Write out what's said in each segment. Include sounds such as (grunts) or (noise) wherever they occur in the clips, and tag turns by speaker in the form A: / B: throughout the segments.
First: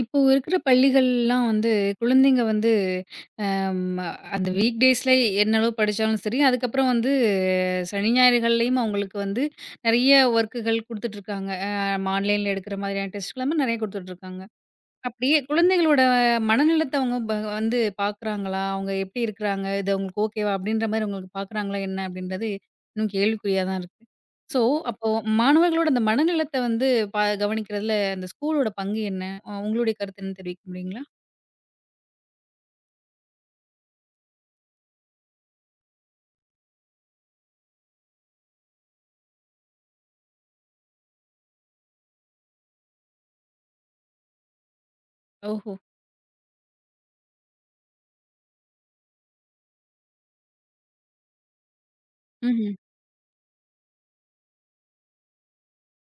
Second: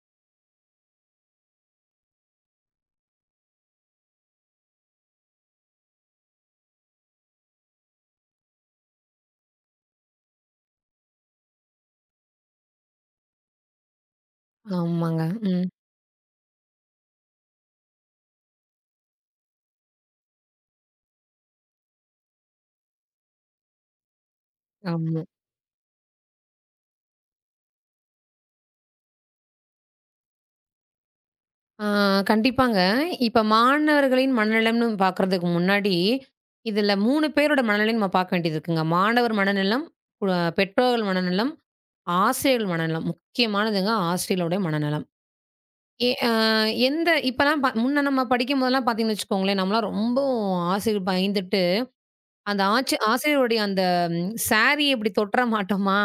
A: இப்போ இருக்குற பள்ளிகள் எல்லாம் வந்து, குழந்தைங்க வந்து, ஆ, அந்த வீக் டேஸ்ல என்னளவு படிச்சாலும் சரி அதுக்கப்பறம் வந்து சனி, ஞாயிறுகள்லயும் அவுங்களுக்கு வந்து, நிறைய வொர்க்கள் குடுத்துட்டு இருக்காங்க. ஆ ஆன்லைன் எடுக்குற மாதிரியான டெஸ்ட் எல்லாமே நிறைய குடுத்துட்டு இருக்காங்க.
B: ஆமாங்க.
A: அப்டியே
B: ம்.
A: குழந்தைகளோட மனநிலத்தை, (unintelligible) வ வந்து பாக்குறாங்களா? அவுங்க எப்டி இருக்காங்க? இது அவுங்களுக்கு ஓகேவா அப்டின்ற மாதிரி உங்களுக்குப் பாக்குறாங்களா? என்ன அப்படின்றது இன்னும் கேள்விக் குறியாதான் இருக்கு. சோ அப்போ
B: ஆமா.
A: மாணவர்களோட அந்த மனநிலத்த வந்து பா கவனிக்கறதுல அந்த ஸ்கூல்லோட பங்கு என்ன? உங்களோட கருத்து என்ன? தெரிவிக்க முடியுங்களா?
B: ஆ, கண்டிப்பாங்க. இப்ப மாணவர்களின் மனநலம்ன்னு பாக்குறதுக்கு முன்னாடி, இதுல 3 பேரோட மனநலம் பாக்க வேண்டியது இருக்குங்க. மாணவர் மனநலம், (unintelligible) பெற்றோர்கள் மனநலம், ஆசிரியர்கள் மனநலம். முக்கியமானதுங்க ஆசிரியருடைய மனநலம்.
A: ஓஹோ!
B: எ அ எந்த இப்ப எல்லாம் முன்ன நம்ம படிக்கம்போது எல்லாம் பாத்தீங்கன்னு வச்சுக்கோங்களேன், நம்ம எல்லாம் ரொம்போ ஆசிரியர் பயந்துட்டு அந்த
A: ம்ஹ்ம்.
B: ஆச்சி ஆசிரியர் அந்தச் சாரி இப்டி தொட்டுற மாட்டமா?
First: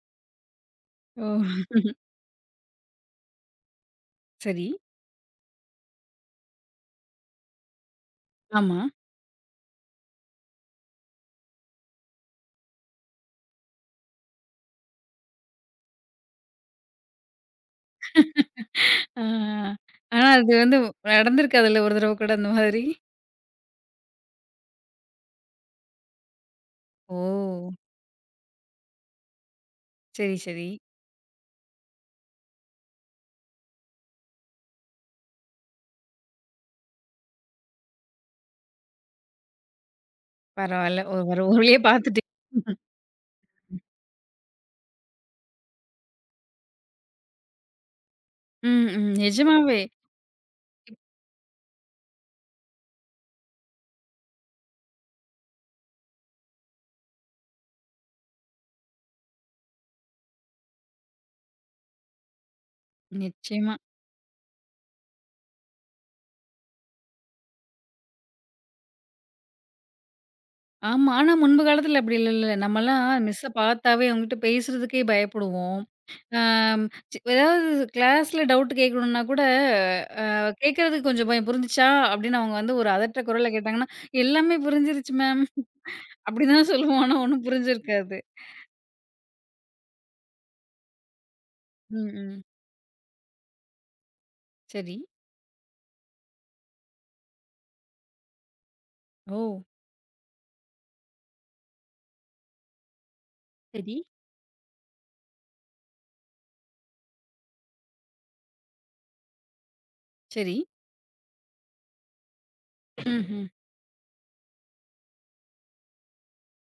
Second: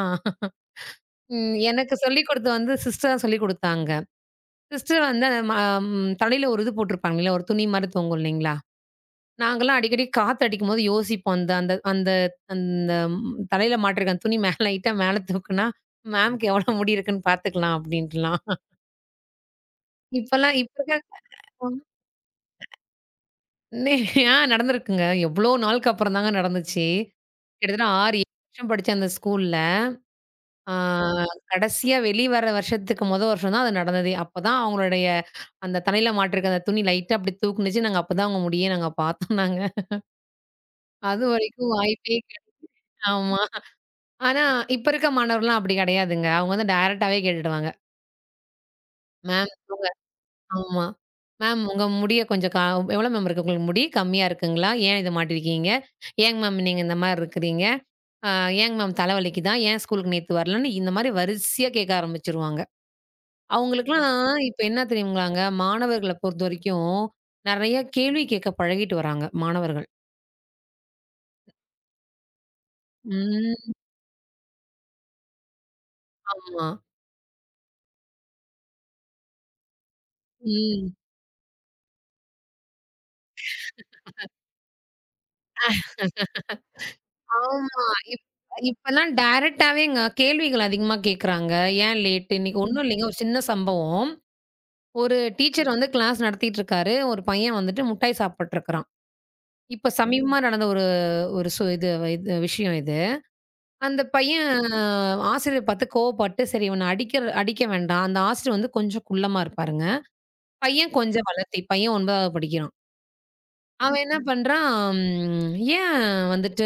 A: ஓ! (laughs)
B: எனக்குச் சொல்லிக்கொடுத்து வந்து சிஸ்டர் சொல்லிக்கொடுத்தாங்க.
A: சரி.
B: சிஸ்டர் வந்து, ஆ ம தலையில ஒரு இது போட்டிருப்பாங்க இல்ல ஒரு துணி மாதிரி தொங்கும் இல்லீங்களா?
A: ஆமா.
B: நாங்கல்லாம் அடிக்கடி காத்து அடிக்கும்போது யோசிப்போம். அந்த அந்த அந்த தலைல மாட்டுறக்க துணி மேல லைட்டா மேல தூக்குனா மேம்க்கு எவ்வளவு முடி இருக்குன்னு பாத்துக்கலாம் அப்டின்ட்டுலாம்.
A: ஆ, ஆ, ஆ. அது
B: இப்பெல்லாம்
A: வந்து
B: இப்ப
A: நடந்திருக்காதுல்ல ஒரு தடவை கூட அந்த மாதிரி.
B: இருக்கிற நடந்திருக்குங்க. எவ்ளோ நாள்க்கு அப்பறம் தாங்க நடந்துச்சு.
A: ஓ!
B: கிட்டத்தட்ட 6 வருஷம் படிச்சேன் அந்த ஸ்கூல்ல.
A: சரி, சரி.
B: ஆ, கடைசியா வெளிவர வருஷத்துக்கு மொத வருஷம் தான் அது நடந்தது. அப்பத் தான் அவங்களுடைய அந்தத் தலையில மாட்டுற துணி லைட்டா அப்டி தூக்குனுச்சு. நாங்க அப்பத் தான் அவுங்க முடியை நாங்க பாத்தோன்னாங்க
A: பரவால்ல. ஒரு
B: அதுவரைக்கும்
A: வர்றவழிலயே
B: வாய்ப்பே
A: பாத்துட்டு
B: கிடை.
A: ம்.
B: ஆமா. ஆனா இப்ப இருக்க மாணவர்கள் எல்லாம் அப்டி கிடையாதுங்க. அவுங்க வந்து டைரக்ட்டாவே கேட்டுட்டு வாங்க.
A: ம், ம்.
B: மேம்
A: நிஜமாவே!
B: சொல்லுங்க. ஆமா மேம் உங்க முடிய கொஞ்சம் கா எவ்ளோ மேம் இருக்கு உங்களுக்கு முடி? கம்மியா இருக்குங்களா? ஏன் இத மாட்டி இருக்கீங்க? ஏங் மேம் நீங்க இந்த மாதிரி இருக்கிறீங்க? அ ஏன்ங் மேம் தல வலிக்குதா? ஏன் ஸ்கூலுக்கு நேத்து வரலைன்னு இந்த மாரி வரிசையா கேட்க ஆரம்பிச்சிருவாங்க.
A: நிச்சயமா.
B: அவங்களுக்குலாம் இப்ப என்ன தெரியுங்களாங்க? மாணவர்களைப் பொறுத்தவரைக்கும் நிறைய கேள்வி கேட்கப் பழகிட்டு வர்றாங்க மாணவர்கள்.
A: ஆமா. ஆனா, முன்புகாலத்துல அப்படி இல்லல்ல. நம்மள்லாம் மிஸ்ஸ
B: ம்.
A: பாத்தாவே அவங்ககிட்ட பேசுறதுக்கே பயப்படுவோம்.
B: ஆமா.
A: அம் ஏதாவது கிளாஸ்ல டவுட் கேக்கணும்னா கூட, அ
B: ம்.
A: கேக்குறதுக்கு கொஞ்சம் பயம். புரிஞ்சிச்சா? அப்டின்னு அவங்க வந்து ஒரு அதட்டுற குரல்ல கேட்டாங்கன்னா,
B: (laughs)
A: எல்லாமே புரிஞ்சிடுச்சு மேம். அப்படி தான் சொல்லுவோம்.
B: (laughs)
A: ஆனா ஒண்ணும் புரிஞ்சு
B: ஆமா.
A: இருக்காது.
B: இப்ப இப்பலாம் டேரைக்ட்டாவேங்க கேள்விகள் அதிகமா கேக்குறாங்க. ஏன்
A: ம்,
B: லேட்டு?
A: ம்.
B: இன்னைக்கு ஒண்ணும் இல்லைங்க. ஒரு சின்ன சம்பவம்.
A: சரி.
B: ஒரு டீச்சர் வந்து கிளாஸ் நடத்திட்டு இருக்காரு. ஒரு பையன் வந்துட்டு முட்டாய் சாப்பிட்டு இருக்கிறான்.
A: ஓ!
B: இப்ப சமீபமா நடந்த ஒரு ஸ் ஒரு இது இது விஷயம் இது.
A: சரி.
B: அந்தப் பையன் ஆசிரியர் பாத்து கோப்பட்டு, சரி இவனை அடிக்க அடிக்க வேண்டாம். அந்த ஆசிரியர் கொஞ்சம் குள்ளமா இருப்பாருங்க.
A: சரி.
B: பையன் கொஞ்சம் வளத்தி. பையன் 9வது படிக்கிறான்.
A: ம்ஹ்ம்.
B: அவன் என்ன பண்றான்? ஏன் வந்துட்டு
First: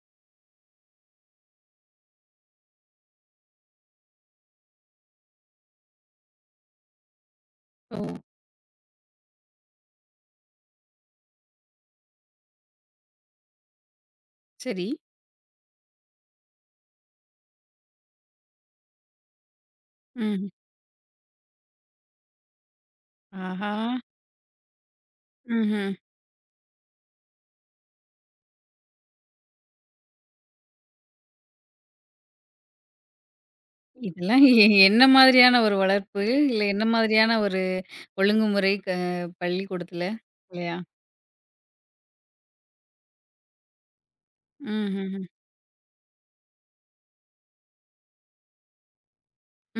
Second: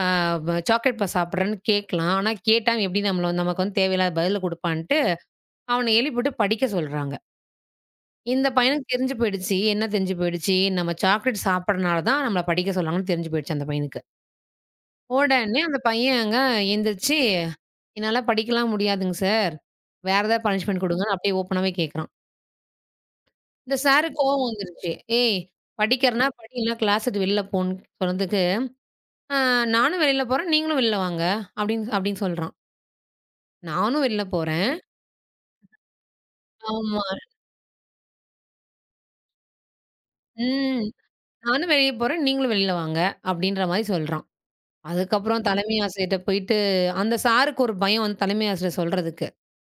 B: ஆ ப சாக்லேட் பார் சாப்பிடுறேன்னு கேட்கலாம். ஆனா, கேட்டா எப்டி நம்மள நமக்கு வந்து தேவையில்லாத பதில குடுப்பான்ட்டு, அவனை எழுப்பி விட்டுப் படிக்கச் சொல்றாங்க.
A: ஓ.
B: இந்தப் பையனுக்கு தெரிஞ்சு போயிடுச்சு. என்ன தெரிஞ்சு போயிடுச்சு? நம்ம சாக்லேட் சாப்பிடுறனால தான் நம்மள படிக்கச் சொல்றாங்கன்னு தெரிஞ்சு போயிடுச்சு அந்தப் பையனுக்கு.
A: சரி.
B: உடனே அந்த பையன் அங்க எந்திருச்சு, என்னால படிக்கல்லாம் முடியாதுங்க சார். வேற ஏதாவது
A: ம்ஹ்ம்.
B: பனிஷ்மென்ட் குடுங்கன்னு அப்டியே ஓபன்னாவே கேட்கிறான். இந்த
A: ஆஹா!
B: சார்க்கு கோவம் வந்துருச்சு. ஏய்,
A: ம்ஹ்ம்.
B: படிக்கிறன்னா படி. இல்லன்னா கிளாஸ விட்டு வெளில போன்னு சொன்னதுக்கு, ஆ "நானும் வெளியில போறேன். நீங்களும் வெளில வாங்க" அப்டின்னு அப்டின்னு சொல்றான். நானும் வெளில
A: இதெல்லாம்
B: போறேன்
A: என்ன மாதிரியான ஒரு வளர்ப்பு? இல்ல என்ன
B: ஆமா.
A: மாதிரியான ஒரு ஒழுங்குமுறை? க பள்ளிக்கூடத்துல இல்லையா?
B: ம். நானும் வெளிய போறேன். நீங்களும் வெளில வாங்க! அப்டின்ற மாரி சொல்றான்.
A: ம்ஹ்ஹ்ம்.
B: அதுக்கப்பறம் தலைமை ஆசிரியர்ட்ட போயிட்டு அந்த சார்க்கு ஒரு பயம் வந்து தலைமை ஆசிரியர் சொல்றதுக்கு.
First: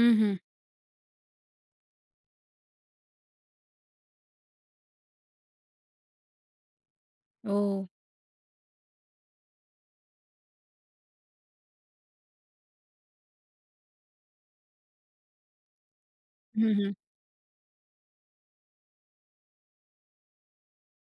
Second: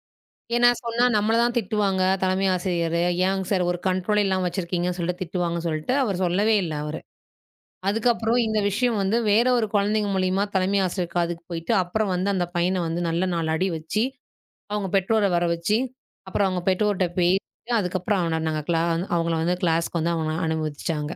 A: ம்ஹ்ம்.
B: ஏனா, சொன்னா நம்மள தான் திட்டுவாங்க, தலைமை ஆசிரியர். ஏங்க சார் ஒரு கன்ட்ரோலே இல்லாம வச்சிருக்கீங்கன்னு சொல்ட்டு திட்டுவாங்க சொல்ட்டு, அவர் சொல்லவே இல்ல அவரு.
A: ஓ.
B: அதுக்கப்பறம் இந்த விஷியம் வந்து, வேற ஒரு குழந்தைங்க மூலியமா தலைமை ஆசிரியர் காதுக்கு போயிட்டு, அப்பறம் வந்து அந்தப் பையனை வந்து நல்ல 4 அடி வச்சு, அவுங்க பெற்றோரை வர வச்சு, அப்பறம் அவுங்க
A: ம்ஹும்.
B: பெற்றோர்ட்ட பேசி, அதுக்கப்பறம் அவன நாங்க கிளா அவங்கள வந்து கிளாஸ்க்கு வந்து அவன அனுமதிச்சாங்க.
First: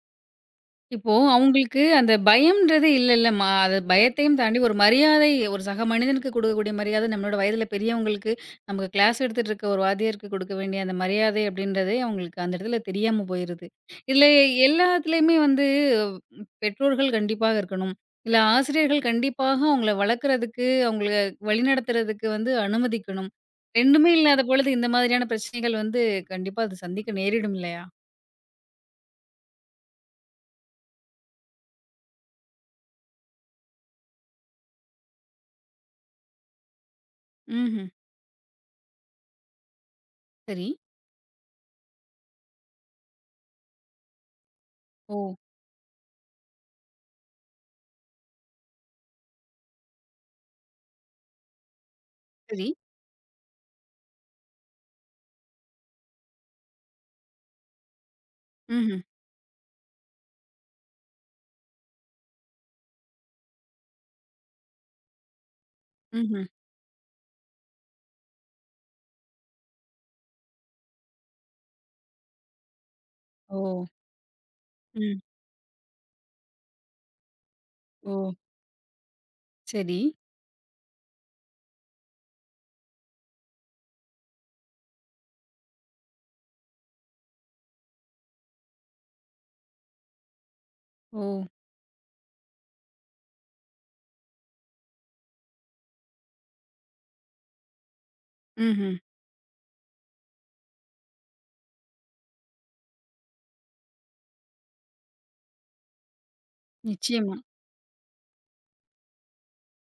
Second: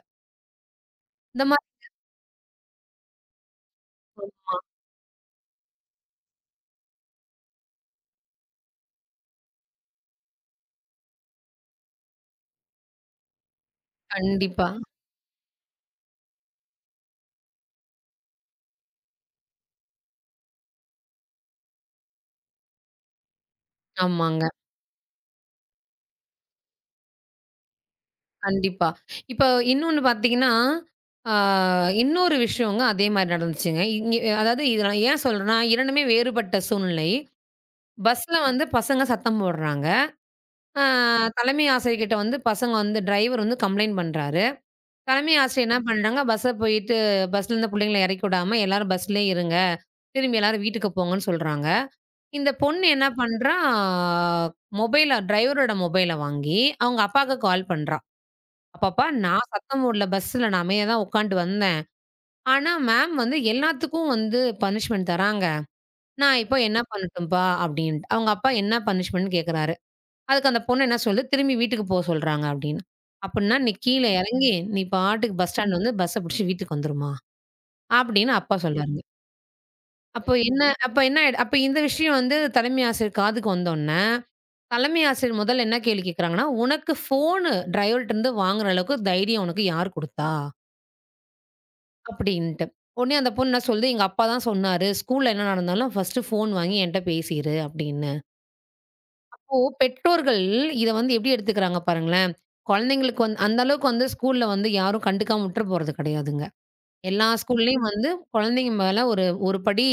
A: இப்போது
B: இந்த மா
A: அவங்களுக்கு
B: (unintelligible)
A: அந்தப் பயம் என்கிறது இல்லை, இல்லை, அம்மா அது பயத்தையும் தாண்டி
B: (unintelligible)
A: ஒரு மரியாதை. ஒரு சக மனிதனுக்கு கொடுக்கக்கூடிய மரியாதை, நம்மளோட வயதில் பெரியவங்களுக்கு நமக்கு க்ளாஸ் எடுத்துட்டு இருக்க ஒரு வாத்தியருக்கு கொடுக்க வேண்டிய அந்த மரியாதை அப்படி என்றதே அவங்களுக்கு அந்த இடத்தில் தெரியாமல் போயிருக்கு. இதில் எ
B: கண்டிப்பா.
A: எல்லாத்திலுமே வந்து பெற்றோர்கள் கண்டிப்பாக இருக்க வேண்டும். இல்லை ஆசிரியர்கள் கண்டிப்பாக அவங்களை வளர்க்கிறதுக்கு, அவங்களை வழிநடத்துகிறதுக்கு வந்து அனுமதிக்க வேண்டும். 2 இல்லாத
B: ஆமாங்க.
A: பொழுது இந்த மாதிரியான பிரச்சனைகள் வந்து, கண்டிப்பாக அது சந்திக்க நேரிடும் இல்லையா?
B: கண்டிப்பா. இப்போது இன்னொன்று பார்த்தீங்க என்றால், அ இன்னொரு விஷயம்-ங்க, அதே மாதிரி நடந்துச்சுங்க. இங்க அதாவது இதை நான் ஏன் சொல்கிறேன் என்றால், 2மே வேறுபட்ட சூழ்நிலை.
A: ம்ஹ்ம்.
B: பஸ்ஸில் வந்து பசங்க சத்தம் போடுகிறாங்க.
A: சரி.
B: அ தலைமை ஆசிரியர் கிட்ட வந்து பசங்க வந்து டிரைவர் வந்து கம்ப்ளயண்ட் பண்ணுகிறார். தலைமை
A: ஓ.
B: ஆசிரியர் என்ன பண்ணுகிறாங்க? பேருந்திற்குச் சென்று, பஸ்ஸில் இருந்த புள்ளைகளை இறக்கி விடாமல் எல்லாரும் பஸ்ஸிலேயே இருங்க. திரும்பி எல்லாரும் வீட்டுக்குப் போங்க என்று சொல்கிறாங்க. இந்தப்
A: சரி.
B: பொண்ணு என்ன பண்றா? மொபைலில் ட்ரைவரோட மொபைலில் வாங்கி, அவங்க அப்பாவுக்கு கால் பண்ணுகிறா "அப்பா,
A: ம்ஹ்ம்.
B: அப்பா, நான் சத்தம் போடவில்லை. பஸ்ஸில் நான் அமைதியாக தான் உட்கார்ந்து வந்தேன். ஆனா மேம் வந்து எல்லாத்துக்கும் வந்து பனிஷ்மென்ட் தருகிறாங்க. நான்
A: ம்ஹ்ம்.
B: இப்போது என்ன பண்ணட்டும், அப்பா?" அப்படி என்றிட்டு. அவங்க அப்பா என்ன பனிஷ்மென்ட்னு என்று கேட்கிறார். அதற்கு அந்தப் பொண்ணு என்ன சொல்கிறது? "திரும்பி வீட்டுக்குப் போ என்று சொல்கிறாங்க" அப்படி என்று. "அப்படி என்றால், நீ
A: ஓ!
B: கீழே இறங்கி நீ
A: ம்.
B: பாட்டுக்கு பஸ் ஸ்டாண்ட் வந்து பஸ்ஸை பிடிச்சுக்கிட்டு வீட்டுக்கு வந்துருவியா?" அப்படி
A: ஓ!
B: என்று அப்பா சொல்கிறாருங்க.
A: சரி.
B: அப்ப என்ன அப்ப என்ன ஆய்டு அப்ப இந்த விஷியம் வந்து தலைமை ஆசிரியர் காதுக்கு வந்தவுனே, தலைமை ஆசிரியர் முதல்ல என்ன கேள்வி கேக்குறாங்கன்னா, "உனக்கு ஃபோனு, டிரைவர்ட்ட இருந்து வாங்குற அளவுக்கு தைரியம் உனக்கு யாரு குடுத்தா?"
A: ஓ.
B: கப்டின்னுட்டு. உனே அந்தப் பொண்ணு என்ன சொல்லுது, "எங்க அப்பா தான் சொன்னாரு. ஸ்கூல்ல என்ன நடந்தாலும் ஃபர்ஸ்ட்டு ஃபோன் வாங்கி என்ட்ட பேசிரு" அப்படின்னு.
A: ம்ஹ்ம்.
B: அப்போ, பெற்றோர்கள் இத வந்து எப்டி எடுத்துக்கிறாங்க? பாருங்களேன். குழந்தைகளுக்கு வந்து அந்த அளவுக்கு வந்து ஸ்கூல்ல வந்து யாரும் கண்டுக்காம விட்டுற போறது கிடையாதுங்க. எல்லா
A: நிச்சயமா.
B: ஸ்கூல்லயும் வந்து குழந்தைங்க மேல ஒரு ஒரு படி,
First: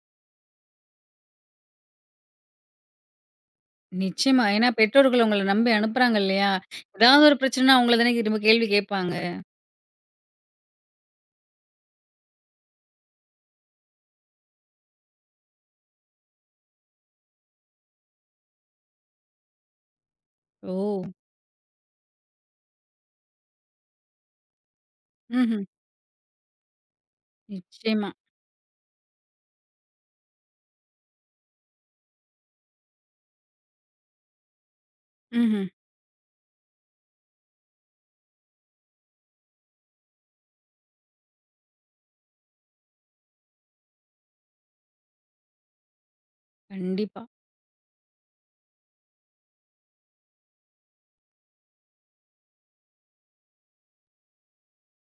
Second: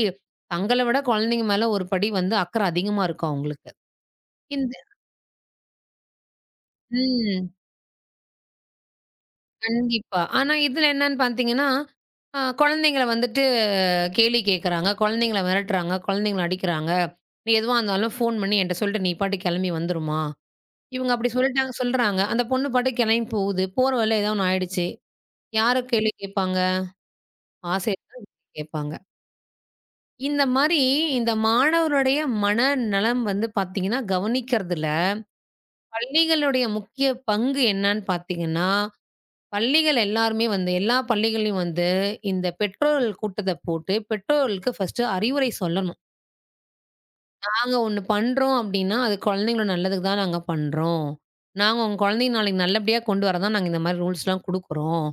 B: தங்களை விட குழந்தைங்க மேல ஒரு படி வந்து அக்கறை அதிகமா இருக்கும் அவுங்களுக்கு.
A: நிச்சயமா. ஏனா,
B: இந்த
A: பெற்றோர்கள் உங்களை நம்பி அனுப்புறாங்க இல்லையா? (inhales) எதாவது ஒரு
B: ம்.
A: பிரச்சனைனா உங்களைத் தான திரும்ப கேள்வி கேப்பாங்க.
B: கண்டிப்பா. ஆனா இதுல என்னன்னு பாத்தீங்கன்னா, அ குழந்தைங்கள வந்துட்டு கேள்வி கேக்குறாங்க. குழந்தைங்களை மிரட்டுறாங்க. குழந்தைங்களை அடிக்கிறாங்க. நீ எதுவா இருந்தாலும் போன் பண்ணி என்ட்ட சொல்ட்டு, நீ பாட்டுக்குக் கிளம்பி வந்துருமா!
A: ஓ.
B: இவுங்க அப்டி சொல்ட்டாங்க சொல்றாங்க. அந்தப் பொண்ணு பாட்டுக்குக் கிளம்பி போகுது. போற வழில ஏதோ ஒண்ணு ஆயிடுச்சு.
A: ம்ஹ்ம்.
B: யாரு கேள்வி கேட்பாங்க? ஆசிரியர
A: நிச்சயமா.
B: தான் (unintelligible) கேட்பாங்க. இந்த மாரி, இந்த மாணவர்களுடைய மனநலம் வந்து பாத்தீங்கன்னா, கவனிக்கிறதுல
A: ம்ஹ்ம்.
B: பள்ளிகளுடைய முக்கிய பங்கு என்னன்னு பாத்தீங்கன்னா, பள்ளிகள் எல்லாருமே வந்து எல்லா பள்ளிகளிலும் வந்து இந்தத் பெற்றோர்கள் கூட்டத்த போட்டு, பெற்றோர்களுக்கு ஃபர்ஸ்ட் அறிவுரை சொல்லணும்.
A: கண்டிப்பா.
B: நாங்க ஒண்ணு பண்றோம் அப்டின்னா, அது குழந்தைங்களோ நல்லதுக்கு தான் நாங்க பண்றோம். நாங்க உங்க குழந்தைங்க நாளைக்கு நல்லபடியா கொண்டு வரத் தான் நாங்க இந்த மாரி ரூல்ஸ்லாம் குடுக்கிறோம்,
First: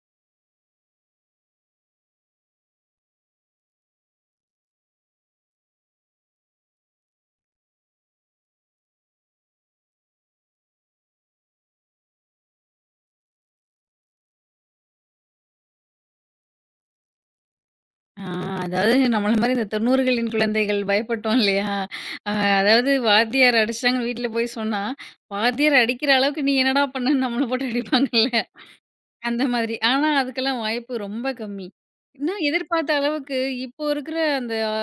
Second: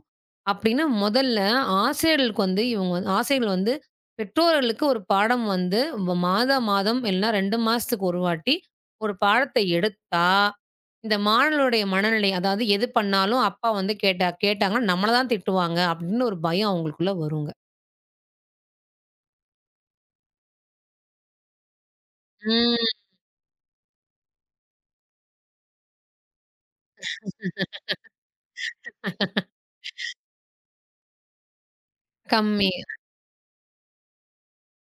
B: அப்டின்னு முதல்ல ஆசிரியர்களுக்கு வந்து இவுங்க வந் ஆசிரியர்கள் வந்து பெற்றோர்களுக்கு ஒரு பாடம் வந்து, மாதா மாதம் இல்லன்னா, 2 மாசத்துக்கு ஒரு வாட்டி 1 பாடத்த எடுத்தா, இந்த மாணவர்களுடைய மனநிலை அதாவது, எது பண்ணாலும் அப்பா வந்து கேட்டா கேட்டாங்கன்னா, நம்மள தான் திட்டுவாங்க அப்ன்னு ஒரு பயம் அவுங்களுக்குள்ள வருங்க.
A: ஆ, அதாவது, நம்மள மாரி இந்தத் 90களின் குழந்தைகள் பயப்பட்டோம் இல்லையா? அ அதாவது
B: ம்.
A: வாத்தியார் அடிச்சுட்டாங்கன்னு வீட்டுல போய்ச் சொன்னா, வாத்தியார் அடிக்கிற அளவுக்கு நீ என்னடா பண்ணன்னு, நம்மள போட்டு அடிப்பாங்கள்ல! அந்த மாதிரி. ஆனா,
B: (laughs)
A: அதுக்கெல்லாம் வாய்ப்பு ரொம்ப கம்மி. ஏன்னா,
B: கம்மி.
A: எதிர்பார்த்த அளவுக்கு இப்போ இருக்குற அந்த அ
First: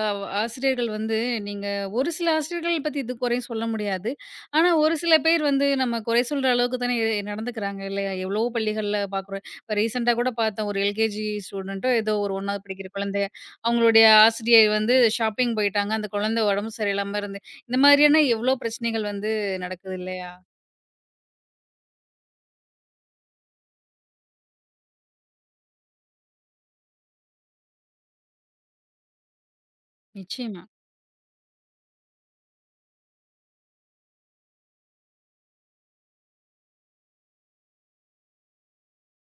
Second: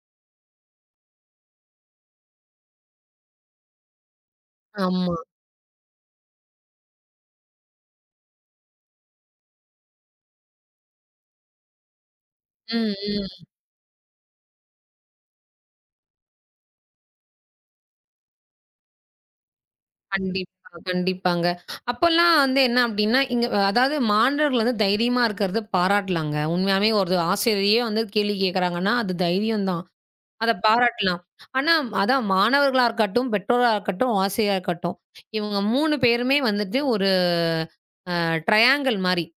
A: ஆசிரியர்கள் வந்து நீங்க ஒரு சில ஆசிரியர்களைப் பத்தி இது குறை சொல்ல முடியாது. ஆனா, ஒரு
B: ஆமா.
A: சில பேர் வந்து, நம்ம குறை சொல்ற அளவுக்குத் தான் இ நடந்துக்குறாங்க இல்லையா? எவ்வளவோ பள்ளிகள்ல பாக்குறேன். இப்ப ரீசென்ட்டா கூடப் பாத்தோம், ஒரு எல்.கே.ஜி. ஸ்டூடண்ட்டோ ஏதோ ஒரு 1வது படிக்கிற
B: ம்,
A: குழந்தை.
B: ம்.
A: அவுங்களுடைய ஆசிரியர் வந்து ஷாப்பிங் போயிட்டாங்க. அந்த குழந்தை உடம்பு சரியில்லாம இருந்து இந்த மாரியான எவ்வோ பிரச்சனைகள் வந்து நடக்குது இல்லையா?
B: கண்டிப்பா, கண்டிப்பாங்க. (inhales) அப்பல்லாம் வந்து என்ன அப்டின்னா, இங் அதாவது மாணவர்கள் வந்து தைரியமா இருக்கிறதை பாராட்டலாங்க. உண்மையாவே ஒரு ஆசிரியரே வந்து கேள்வி கேக்குறாங்கன்னா, அது தைரியம்தான். அத
A: நிச்சயமா.
B: பாராட்டலாம். ஆனா அதான் மாணவர்களா இருக்கட்டும், பெற்றோரா இருக்கட்டும், ஆசிரியரா இருக்கட்டும். இவங்க 3 பேருமே வந்துட்டு ஒரு, அ ட்ரையாங்கிள் மாரி. (grunts)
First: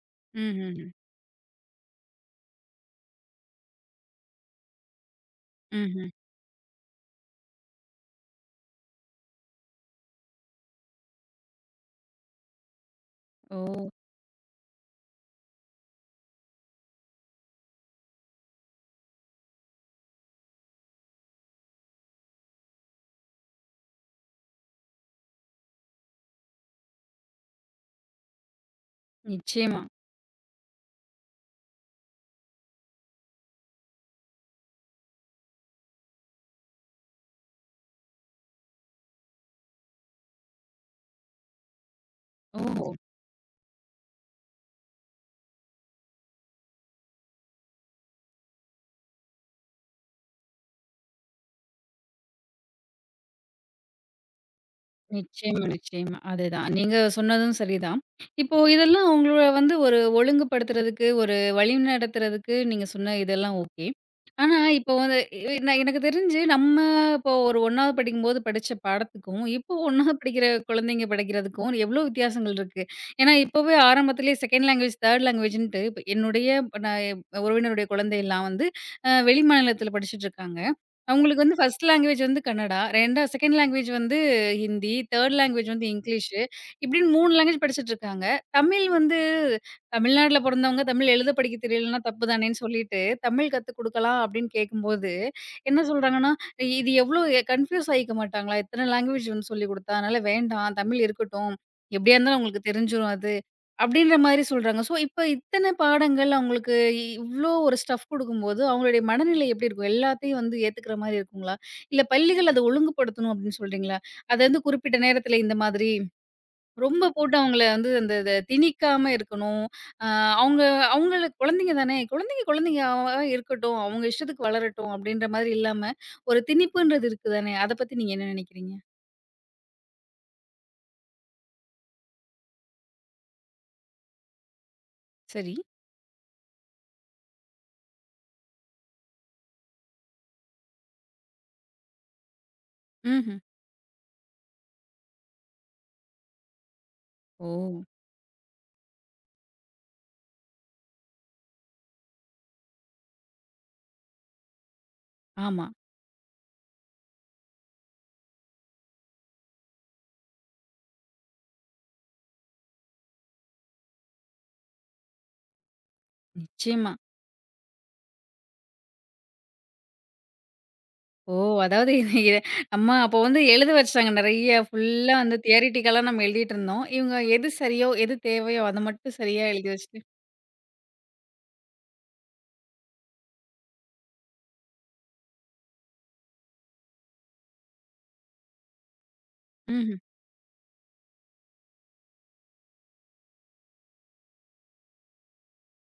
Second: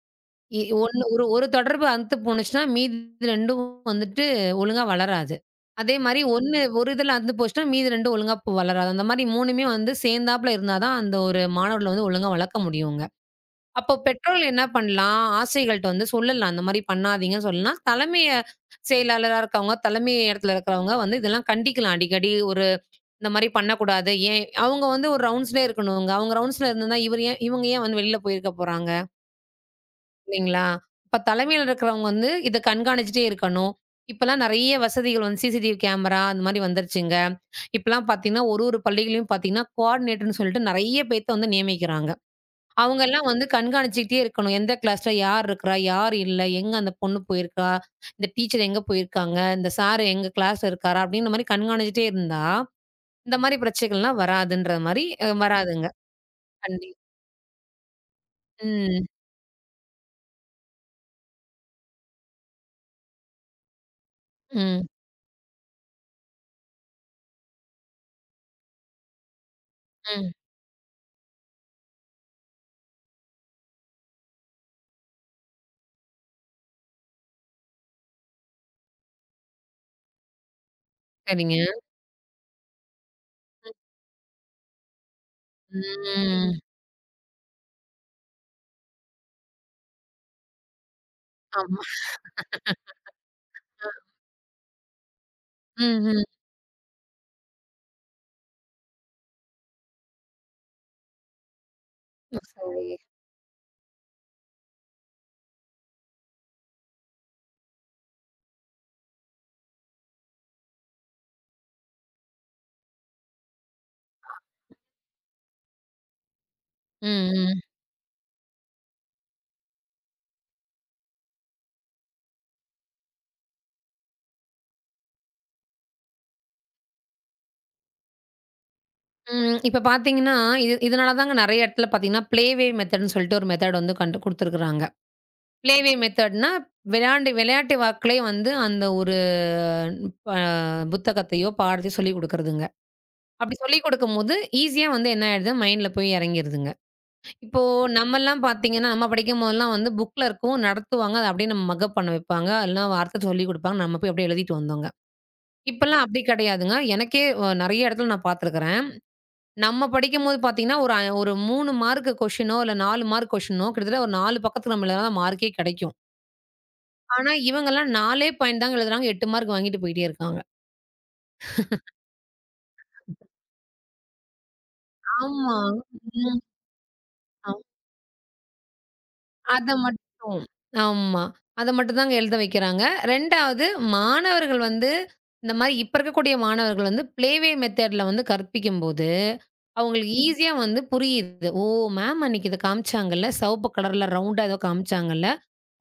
B: இ
A: ம்ஹ்ஹ்ம்.
B: ஒண்ணு ஒரு 1 தொடர்பு அந்து போணுச்சுனா மீதி 2ம் வந்துட்டு ஒழுங்கா வளராது. அதே
A: ம்ஹ்ம்.
B: மாரி ஒண்ணு, 1 இதுல அந்து போச்சுனா, மீதி 2ம் ஒழுங்கா வளராது. அந்த மாரி 3மே வந்து சேந்தாப்புல இருந்தாதான் அந்த ஒரு மாணவர்களை ஒழுங்கா வளக்க முடியும்ங்க.
A: ஓ.
B: அப்போ, பெற்றோர்கள் என்ன பண்ணலாம்? ஆசிரியர்கள்ட்ட வந்து சொல்லலாம். அந்த மாரி பண்ணாதீங்கன்னு சொல்லலாம். தலைமையச் (inhales) செயலாளராக இருக்கவங்க, தலைமை இடத்தில இருக்கறவங்க வந்து இதெல்லாம் கண்டிக்கலாம். அடிக்கடி ஒரு இந்த மாரி பண்ணக்கூடாது. ஏன்? அவுங்க வந்து ஒரு ரவுண்ட்ஸ்லயே இருக்கணும்ங்க. அவுங்க ரவுண்ட்ஸ்ல இருந்தா, இவரு ஏ இவங்க ஏன் வந்து வெளியில போயிருக்க போறாங்க?
A: நிச்சயமா.
B: இல்லிங்கலா ?அப்போ தலைமைல இருக்கவங்க வந்து இத கண்கானுச்சிட்டே இருக்கணும். இப்ப எல்லாம் நிறைய வசதிகள் வன் சிசிடிவி கேமரா அந்த மாரி வந்துருச்சுங்க. இப்பல்லாம் பார்த்தீங்கன்னா 1, 1 பள்ளிகளிலும் பாத்தீங்கன்னா கோர்டினேட்டர்ன்னு சொல்லிட்டு நிறைய பேர்த்தை வந்து நியமிக்கிறாங்க.
A: ஓ!
B: அவங்க எல்லாம் வந்து கண்காணச்சிட்டே இருக்கணும். எந்த க்லாஸ்ல யார் இருக்கரா? யார் இல்லை? எங்க அந்தப் பொண்ணு போயிருக்கா? இந்த டீச்சர் எங்க போயிருக்காங்க, இந்த சார் எங்க க்ளாஸ்ல இருக்காரா? அப்படிங்கற மாரி கண்காணச்சிட்டே இருந்தா, இந்த மாதிரி பிரச்சனைகள் எல்லாம் வராதுன்ற மாரி
A: நிச்சயமா,
B: வராதுங்க.
A: நிச்சயமா. அது தான்
B: கண்டிப்
A: நீங்க சொன்னதும் சரி தான். இப்போ
B: ம்.
A: இதெல்லாம் உங்களை வந்து 1 ஒழுங்கு படுத்துறதுக்கு 1 வழி நடத்துறதுக்கு நீங்கச் சொன்ன இதெல்லாம் ஓகே. ஆனா
B: ம்.
A: இப்போ வந்து ஏ நா எனக்குத் தெரிஞ்சு நம்ம இப்போ ஒரு 1ணாவது படிக்கும் போது படிச்ச பாடத்துக்கும், இப்போ 1ணாவது
B: ம்.
A: படிக்கிற குழந்தைங்க படிக்கிறதுக்கும் எவ்ளோ வித்தியாசங்கள் இருக்கு. ஏன்னா இப்பவே ஆரம்பத்துலயே செக்கண்டு லாங்குவேஜ் தேர்டு லாங்குவேஜ்ன்ட்டு இப் என்னுடைய இப்போ நா உறவினருடைய குழந்தை எல்லாம் வந்து அ வெளி மாநிலத்துல படிச்சிட்டு இருக்காங்க. அவங்களுக்கு வந்து
B: சரிங்க.
A: பஸ்ட் லாங்குவேஜ் வந்து கன்னடா 2ஆ செக்கண்டு
B: ம்.
A: லாங்குவேஜ் வந்து ஹிந்தி தேர்டு லாங்குவேஜ் வந்து இங்கிலீஷு.
B: ம்.
A: இப்படி மூணு லாங்குவேஜ் படிச்சிட்டு இருக்காங்க. தமிழ் வந்து தமிழ்நாட்டுல பொறந்தவங்க தமிழ் எழுதப் படிக்கத்
B: ஆமா
A: தெரியலன்னா தப்பு தானேன்னு சொல்லிட்டு "தமிழ் கத்து
B: ஆ.
A: கொடுக்கலாம்" அப்டின்னு கேக்கும்போது என்ன
B: ம்ஹ்ம்.
A: சொல்றாங்கன்னா, "இது எவ்ளோ அ கன்புயூஸ் ஆயிக்கமாட்டாங்களா? இத்தனை லாங்குவேஜ் சொல்லிக் குடுத்தா அதனால வேண்டாம். தமிழ் இருக்கட்டும். எப்படியா இருந்தாலும் அவங்களுக்குத்
B: சரி.
A: தெரிஞ்சுரும் அது." அப்படின்ற மாதிரி சொல்றாங்க. ஸோ இப்போ இத்தனை பாடங்கள் அவங்களுக்கு இவ்ளோ 1 ஸ்டஃப் கொடுக்கும்போது, அவங்களுடைய மனநிலை எப்படி இருக்கும்? எல்லாத்தையும் ஏத்துக்கற மாதிரி இருக்குங்களா? இல்ல பள்ளிகள் அதை ஒழுங்குபடுத்தணும் அப்டின்னு சொல்றீங்களா? அது வந்து குறிப்பிட்ட நேரத்துல இந்த மாதிரி. ரொம்ப
B: ம்,
A: போட்டு
B: ம்.
A: அவங்கள வந்து இந்த இத திணிக்காம இருக்கணும். அ அவங்க அவங்களு குழந்தைங்க தானே. குழந்தைங்க குழந்தைங்க அவங்களா இருக்கட்டும். அவங்க இஷ்டத்துக்கு வளரட்டும் அப்படின்ற மாதிரி இல்லாம 1 திணிப்புன்றது இருக்கு தானே. அத பத்தி நீங்க என்ன நினைக்கிறீங்க?
B: ம். இப்ப பாத்தீங்கன்னா இ இதனாலதான்ங்க நெறைய இடத்துல பாத்தீங்கன்னா ப்ளே வே மெத்தேடுன்னு சொல்லிட்டு ஒரு மெத்தேடு வந்து கண்டு கொடுத்திருக்காங்க.
A: சரி.
B: ப்ளே வே மெத்தேடுன்னா விளையாண்டு விளையாட்டு வாக்லே வந்து அந்த ஒரு ப புத்தகத்தையோ, பாடத்தையோ சொல்லிக் கொடுக்கிறதுங்க.
A: ம்ஹும்.
B: அப்டி சொல்லிக்கொடுக்கும்போது ஈசியா வந்து என்ன ஆயிடுது மைன்ட்ல போயி இறங்கிடுதுங்க. இப்போ
A: ஓ!
B: நம்மலாம் பாத்தீங்கன்னா, நம்ம படிக்கும் போதெல்லாம் வந்து புக்ல இருக்கும். நடத்துவாங்க. அத அப்டியே நம்ம மக்கப் பண்ண வெப்பாங்க. இல்லனா வாத்தை சொல்லிக் கொடுப்பாங்க. நம்ம போய் அப்டியே எழுதிட்டு வந்தோங்க.
A: ஆமா.
B: இப்பலாம் அப்டி கடையாதுங்க. எனக்கே நெறைய இடத்துல நான் பாத்துருக்கறேன். நம்ம படிக்கும்போது பாத்தீங்கன்னா ஒரு ஐ ஒரு 3 மார்க் கொஸ்டியனோ இல்ல 4 மார்க் கொஸ்டியனோ கிட்டத்தட்ட ஒரு 4 பக்கத்துக்கு மேல மார்கே கடைக்கும்.
A: நிச்சயமா.
B: ஆனா இவங்கலாம் 4 ஏ பாயின்ட் தான் எழுதுறாங்க. 8 மார்க் வாங்கிட்டு போயிட்டே இருக்காங்க.
A: ஓ! அதாவது இவிங்க. நம்ம அப்போ
B: (laughs)
A: வந்து எழுத வச்சுட்டாங்க நெறைய. ஃபுல்லா வந்து
B: ஆமா,
A: தியரிட்டிக்கல்லா எல்லாம்
B: ம்.
A: எழுதிட்டு இருந்தோம். இவங்க எது
B: ஆ.
A: சரியோ, எது தேவையோ அத மட்டும் சரியா
B: அத
A: எழுதிவச்சுட்டு
B: மட்டும், ஆமா. அத மட்டும் தாங்க எழுத வைக்கிறாங்க. 2 வது மாணவர்கள் வந்து இந்த மாரி இப்ப இருக்கக்கூடிய மாணவர்கள் வந்து ப்ளே வே மெத்தேடு வந்து கற்பிக்கும்போது
A: ம்ஹும்.
B: அவங்களுக்கு ஈசியா வந்து புரியுது. ஓ! மேம் அன்னைக்கு இத காமிச்சாங்க இல்ல. சவப்பு கலர் ரவுன்ட் எதோ காமிச்சாங்க இல்ல.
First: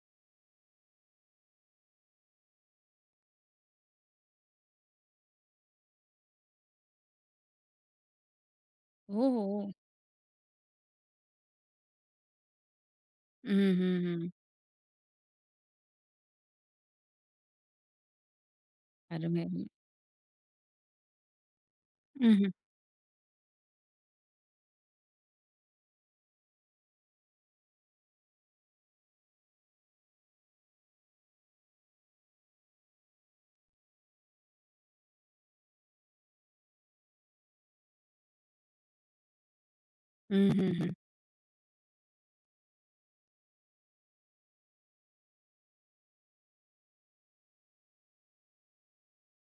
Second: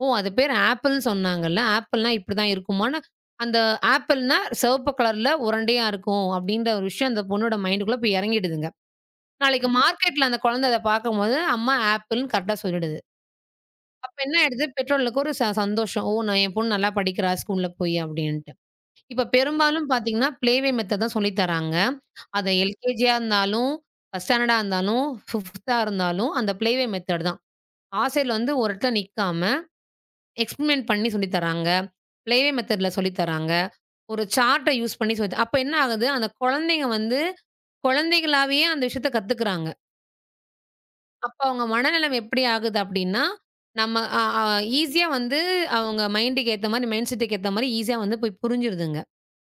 B: ஓ அது பேர் ஆப்பிள்ன்னு சொன்னாங்க இல்ல. ஆப்பிள்னா இப்டி தான் இருக்குமானு. அந்த ஆப்பிள்னா சிவப்பு கலர் உருண்டையா இருக்கும் அப்டின்ற ஒரு விஷயம் அந்தப் பொண்ணோட மைன்ட்குள்ள போய் இறங்கிடுதுங்க. நாளைக்கு
A: ஓஹோ!
B: மார்க்கெட் அந்த குழந்த அத பாக்கும் போது அம்மா ஆப்பிள்ன்னு கரெக்டா சொல்லிடுது.
A: ம்,
B: அப்ப
A: ம்ஹும்.
B: என்ன ஆயிடுது? பெற்றோர்களுக்கு ஒரு ச சந்தோஷம். ஓ! என் பொண்ணு நல்லா படிக்கிறா ஸ்கூல போயி அப்டின்னு. இப்ப
A: அருமைங்க
B: பெரும்பாலும் பாத்தீங்கன்னா ப்ளே வே மெத்தேடு தான் சொல்லித் தராங்க. அது
A: ம்ஹும்.
B: LKGஆ இருந்தாலும், 1 ஸ்டேண்டர்டா இருந்தாலும், 5 இருந்தாலும் அந்த ப்ளே வே மெத்தேடு தான். ஆசிரியர் வந்து ஒரு இடத்துல நிக்காம எக்ஸ்பெரிமென்ட் பண்ணி சொல்லித் தராங்க. ப்ளே வே மெத்தேடுல சொல்லித் தராங்க. ஒரு சார்ட் யூஸ் பண்ணி சொல்லித் தராங்க. அப்ப என்ன ஆகுது? அந்தக் குழந்தைங்க வந்து குழந்தைகளாவே அந்த விஷயத்தைக் கத்துக்கறாங்க.
A: ம்ஹ்ஹ்ம்.
B: அப்ப அவங்க மனநிலைமை எப்படி ஆகுது? அப்படின்னா, நம்ம அ அ ஈஸியா வந்து அவங்க மைண்ட்க்கு ஏத்த மாரி, மைண்ட்செட்க்கு ஏத்த மாரி ஈஸியா வந்து புரிஞ்சுருதுங்க.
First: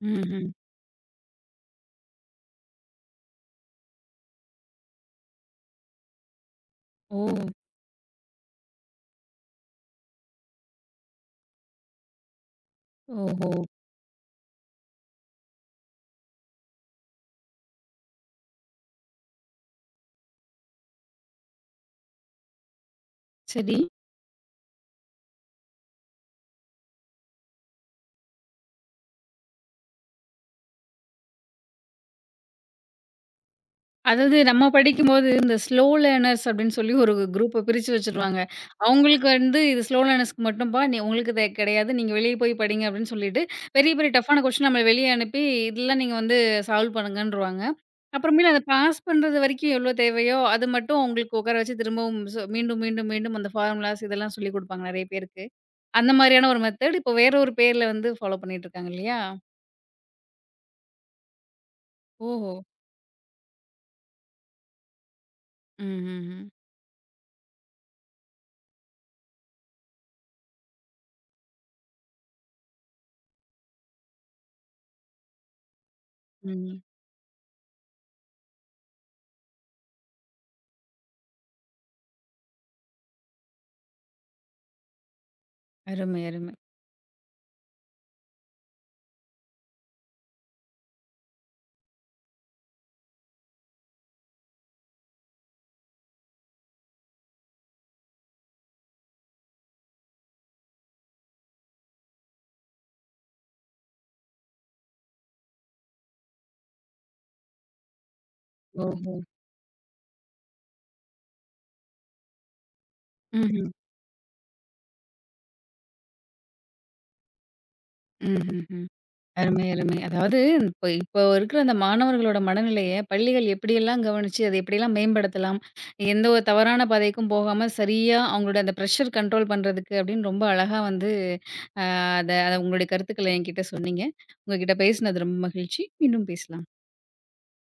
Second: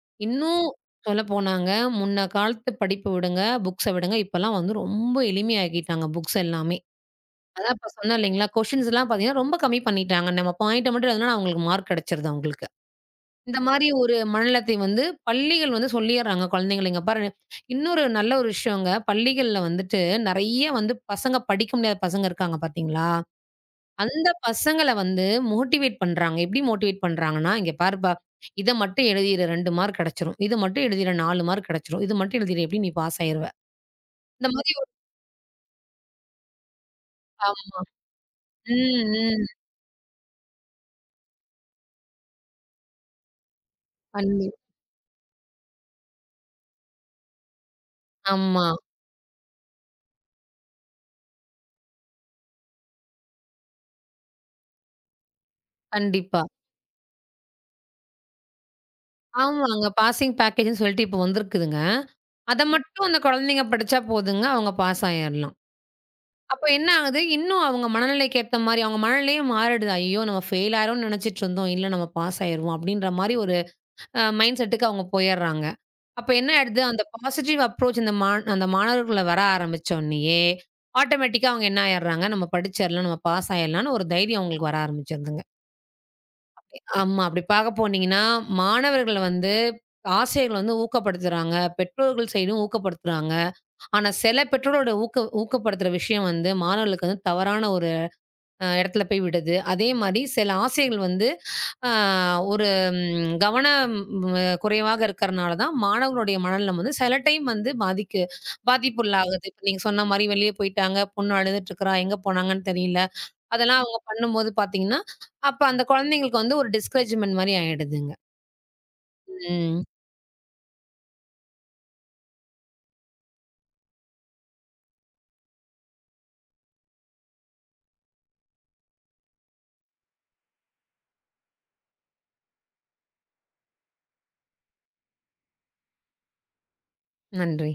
A: ம்ஹும்.
B: இன்னும் சொல்ல போனாங்க, முன்ன காலத்து படிப்பு விடுங்க. புக்ஸ்ஸ விடுங்க. இப்பல்லாம் வந்து ரொம்ப எளிமையா ஆக்கிட்டாங்க, புக்ஸ் எல்லாமே.
A: ஓ.
B: அதான் இப்ப சொன்னேன் இல்லைங்களா? குவெஸ்டின்ஸ் எல்லாம் ரொம்ப கம்மி பண்ணிட்டாங்க. நம்ம பாயிண்ட்ட மட்டும் எழுதுனா அவங்களுக்கு மார்க் கிடைச்சுருது அவங்களுக்கு. இந்த
A: ஓஹோ!
B: மாரி ஒரு மனநிலத்தை வந்து, பள்ளிகள் வந்து சொல்லிடுறாங்க குழந்தைகள. இங்க பாரு இன்னொரு நல்ல ஒரு விஷயங்க. பள்ளிகள்ல வந்துட்டு, நெறைய வந்து பசங்க படிக்க முடியாத பசங்க இருக்காங்க பாத்தீங்களா?
A: சரி.
B: அந்த பசங்கள வந்து மோட்டிவேட் பண்றாங்க. எப்படி மோட்டிவேட் பண்றாங்கன்னா, இங்க பாருப்பா! இத மட்டும் எழுதிடு 2 மார்க் கெடைச்சுடும். இது மட்டும் எழுதிடு 4 மார்க் கெடைச்சுடும். இது மட்டும் எழுதிடு, எப்படியும் நீ பாஸ் ஆயிடுவ.
A: அதாவது
B: இந்த
A: நம்ம
B: மாரி ஒரு
A: படிக்கும்போது, இந்த ஸ்லோ லேர்னர்ஸ் அப்படின்னு சொல்லி ஒரு குரூப்ப
B: ஆமா.
A: பிரிச்சு வச்சிருவாங்க.
B: ம்,
A: அவங்களுக்கு
B: ம்.
A: வந்து இது ஸ்லோ லேர்னர்ஸ்க்கு மட்டும்ப்பா. உங்களுக்கு இது கிடையாது. நீங்க வெளிய போய் படிங்க அப்படின்னு சொல்லிட்டு, பெரிய பெரிய டஃப்னா
B: (unintelligible)
A: குவெஸ்டியன் நம்மள வெளிய அனுப்பி இதெல்லாம் நீங்க வந்து சால்வ் பண்ணுங்கன்றுவாங்க. அப்புறமேல் அதை
B: ஆமா.
A: பாஸ் பண்றது வரைக்கும் எவ்ளோ தேவையோ, அத மட்டும் அவுங்களுக்கு உக்கார வச்சு திரும்பவும் சொ மீண்டும், மீண்டும், மீண்டும் அந்த ஃபார்முலாஸ் இதெல்லாம் சொல்லி குடுப்பாங்க நெறைய பேருக்கு. அந்த
B: கண்டிப்பா.
A: மாரியான ஒரு மெத்தட் இப்ப வேற ஒரு பேர்ல வந்து ஃபாலோ பண்ணிட்டு இருக்காங்க இல்லையா?
B: ஆமாங்க. பாசிங் பேக்கேஜ்னு சொல்லிட்டு இப்ப வந்திருக்குதுங்க.
A: ஓஹோ!
B: அத மட்டும் அந்த குழந்தைங்க படிச்சா போதுங்க, அவங்க பாஸ் ஆயிரலாம்.
A: ம்ஹ்ஹ்ம்.
B: அப்ப என்ன ஆகுது? இன்னும் அவங்க மனநிலைக்கு ஏத்த மாரி, அவங்க மனநிலையும் மாறிடுது. அய்யோ! நாம ஃபெயில் ஆயுருவோம்னு நினைச்சுட்டு இருந்தோம். இல்ல நம்ம பாஸ் ஆயிருவோம் அப்படின்ற மாரி ஒரு அ மைண்ட்செட்க்கு அவங்க போயறாங்க. அப்ப என்ன ஆயிடுது?
A: ம்.
B: அந்த பாசிட்டிவ் அப்ரோச் அந்த மா அந்த மாணவர்கள்ல வர ஆரம்பிச்ச உடனயே ஆட்டோமேட்டிக்கா அவங்க என்ன ஆயிர்றாங்க, நம்ம படிச்சர்லாம், நம்ம பாஸ் ஆயிடலாம்னு ஒரு தைரியம் அங்களுக்கு வர ஆரம்பிச்சதுங்க.
A: அருமை, அருமை.
B: (unintelligible) ஆமா, அப்படி பாக்க போனீங்கன்னா, மாணவர்கள்ல வந்து ஆசிரியர்கள் வந்து ஊக்கப்படுத்துறாங்க. பெற்றோர்கள் சைடும் ஊக்கப்படுத்துறாங்க. ஆனா, சில பெற்றோரோட ஊக்க ஊக்கப்படுத்துற விஷயம் வந்து மாணவர்களுக்கு தவறான ஒரு அ இடத்துல போய் விடுது. அதே மாரி சில ஆசிரியர்கள் வந்து ஆ ஒரு கவனம் குறைவாக இருக்கறனால தான் மாணவர்களுடைய மனநிலைமாது சில டைம் வந்து பாதிக்கு
A: ஓஹோ.
B: பாதிப்புள்ளாகுது. இப்ப நீங்க சொன்ன மாரி வெளிய போயிட்டாங்க. பொண்ணு அழுதுட்டு இருக்கா. எங்க போனாங்கன்னு தெரியல.
A: ம்ஹ்ம்.
B: அதெல்லாம் அவங்க பண்ணும் போது பாத்தீங்கன்னா, அப்ப அந்த குழந்தைகளுக்கு வந்து ஒரு டிஸ்கரேஜ்மென்ட் மாரி ஆயிடுதுங்க.
A: ம்ஹ்ஹ்ம். அருமை,
B: ம்.
A: அருமை. அதாவது இப்ப இப்ப இருக்குற அந்த மாணவர்களோட மனநிலையை, பள்ளிகள் எப்படியெல்லாம் கவனிச்சு அத எப்படியெல்லாம் மேம்படுத்தலாம்? எந்தவொரு தவறான பாதைக்கும் போகாம, சரியா அவங்களோட அந்த பிரஷர் கன்ட்ரோல் பண்றதுக்கு அப்படின்னு ரொம்ப அழகா வந்து, ஆ அத உங்களுடைய கருத்துக்களை என்கிட்ட சொன்னீங்க. உங்ககிட்ட பேசுனது ரொம்ப மகிழ்ச்சி. மீண்டும் பேசலாம்.
B: நன்றி!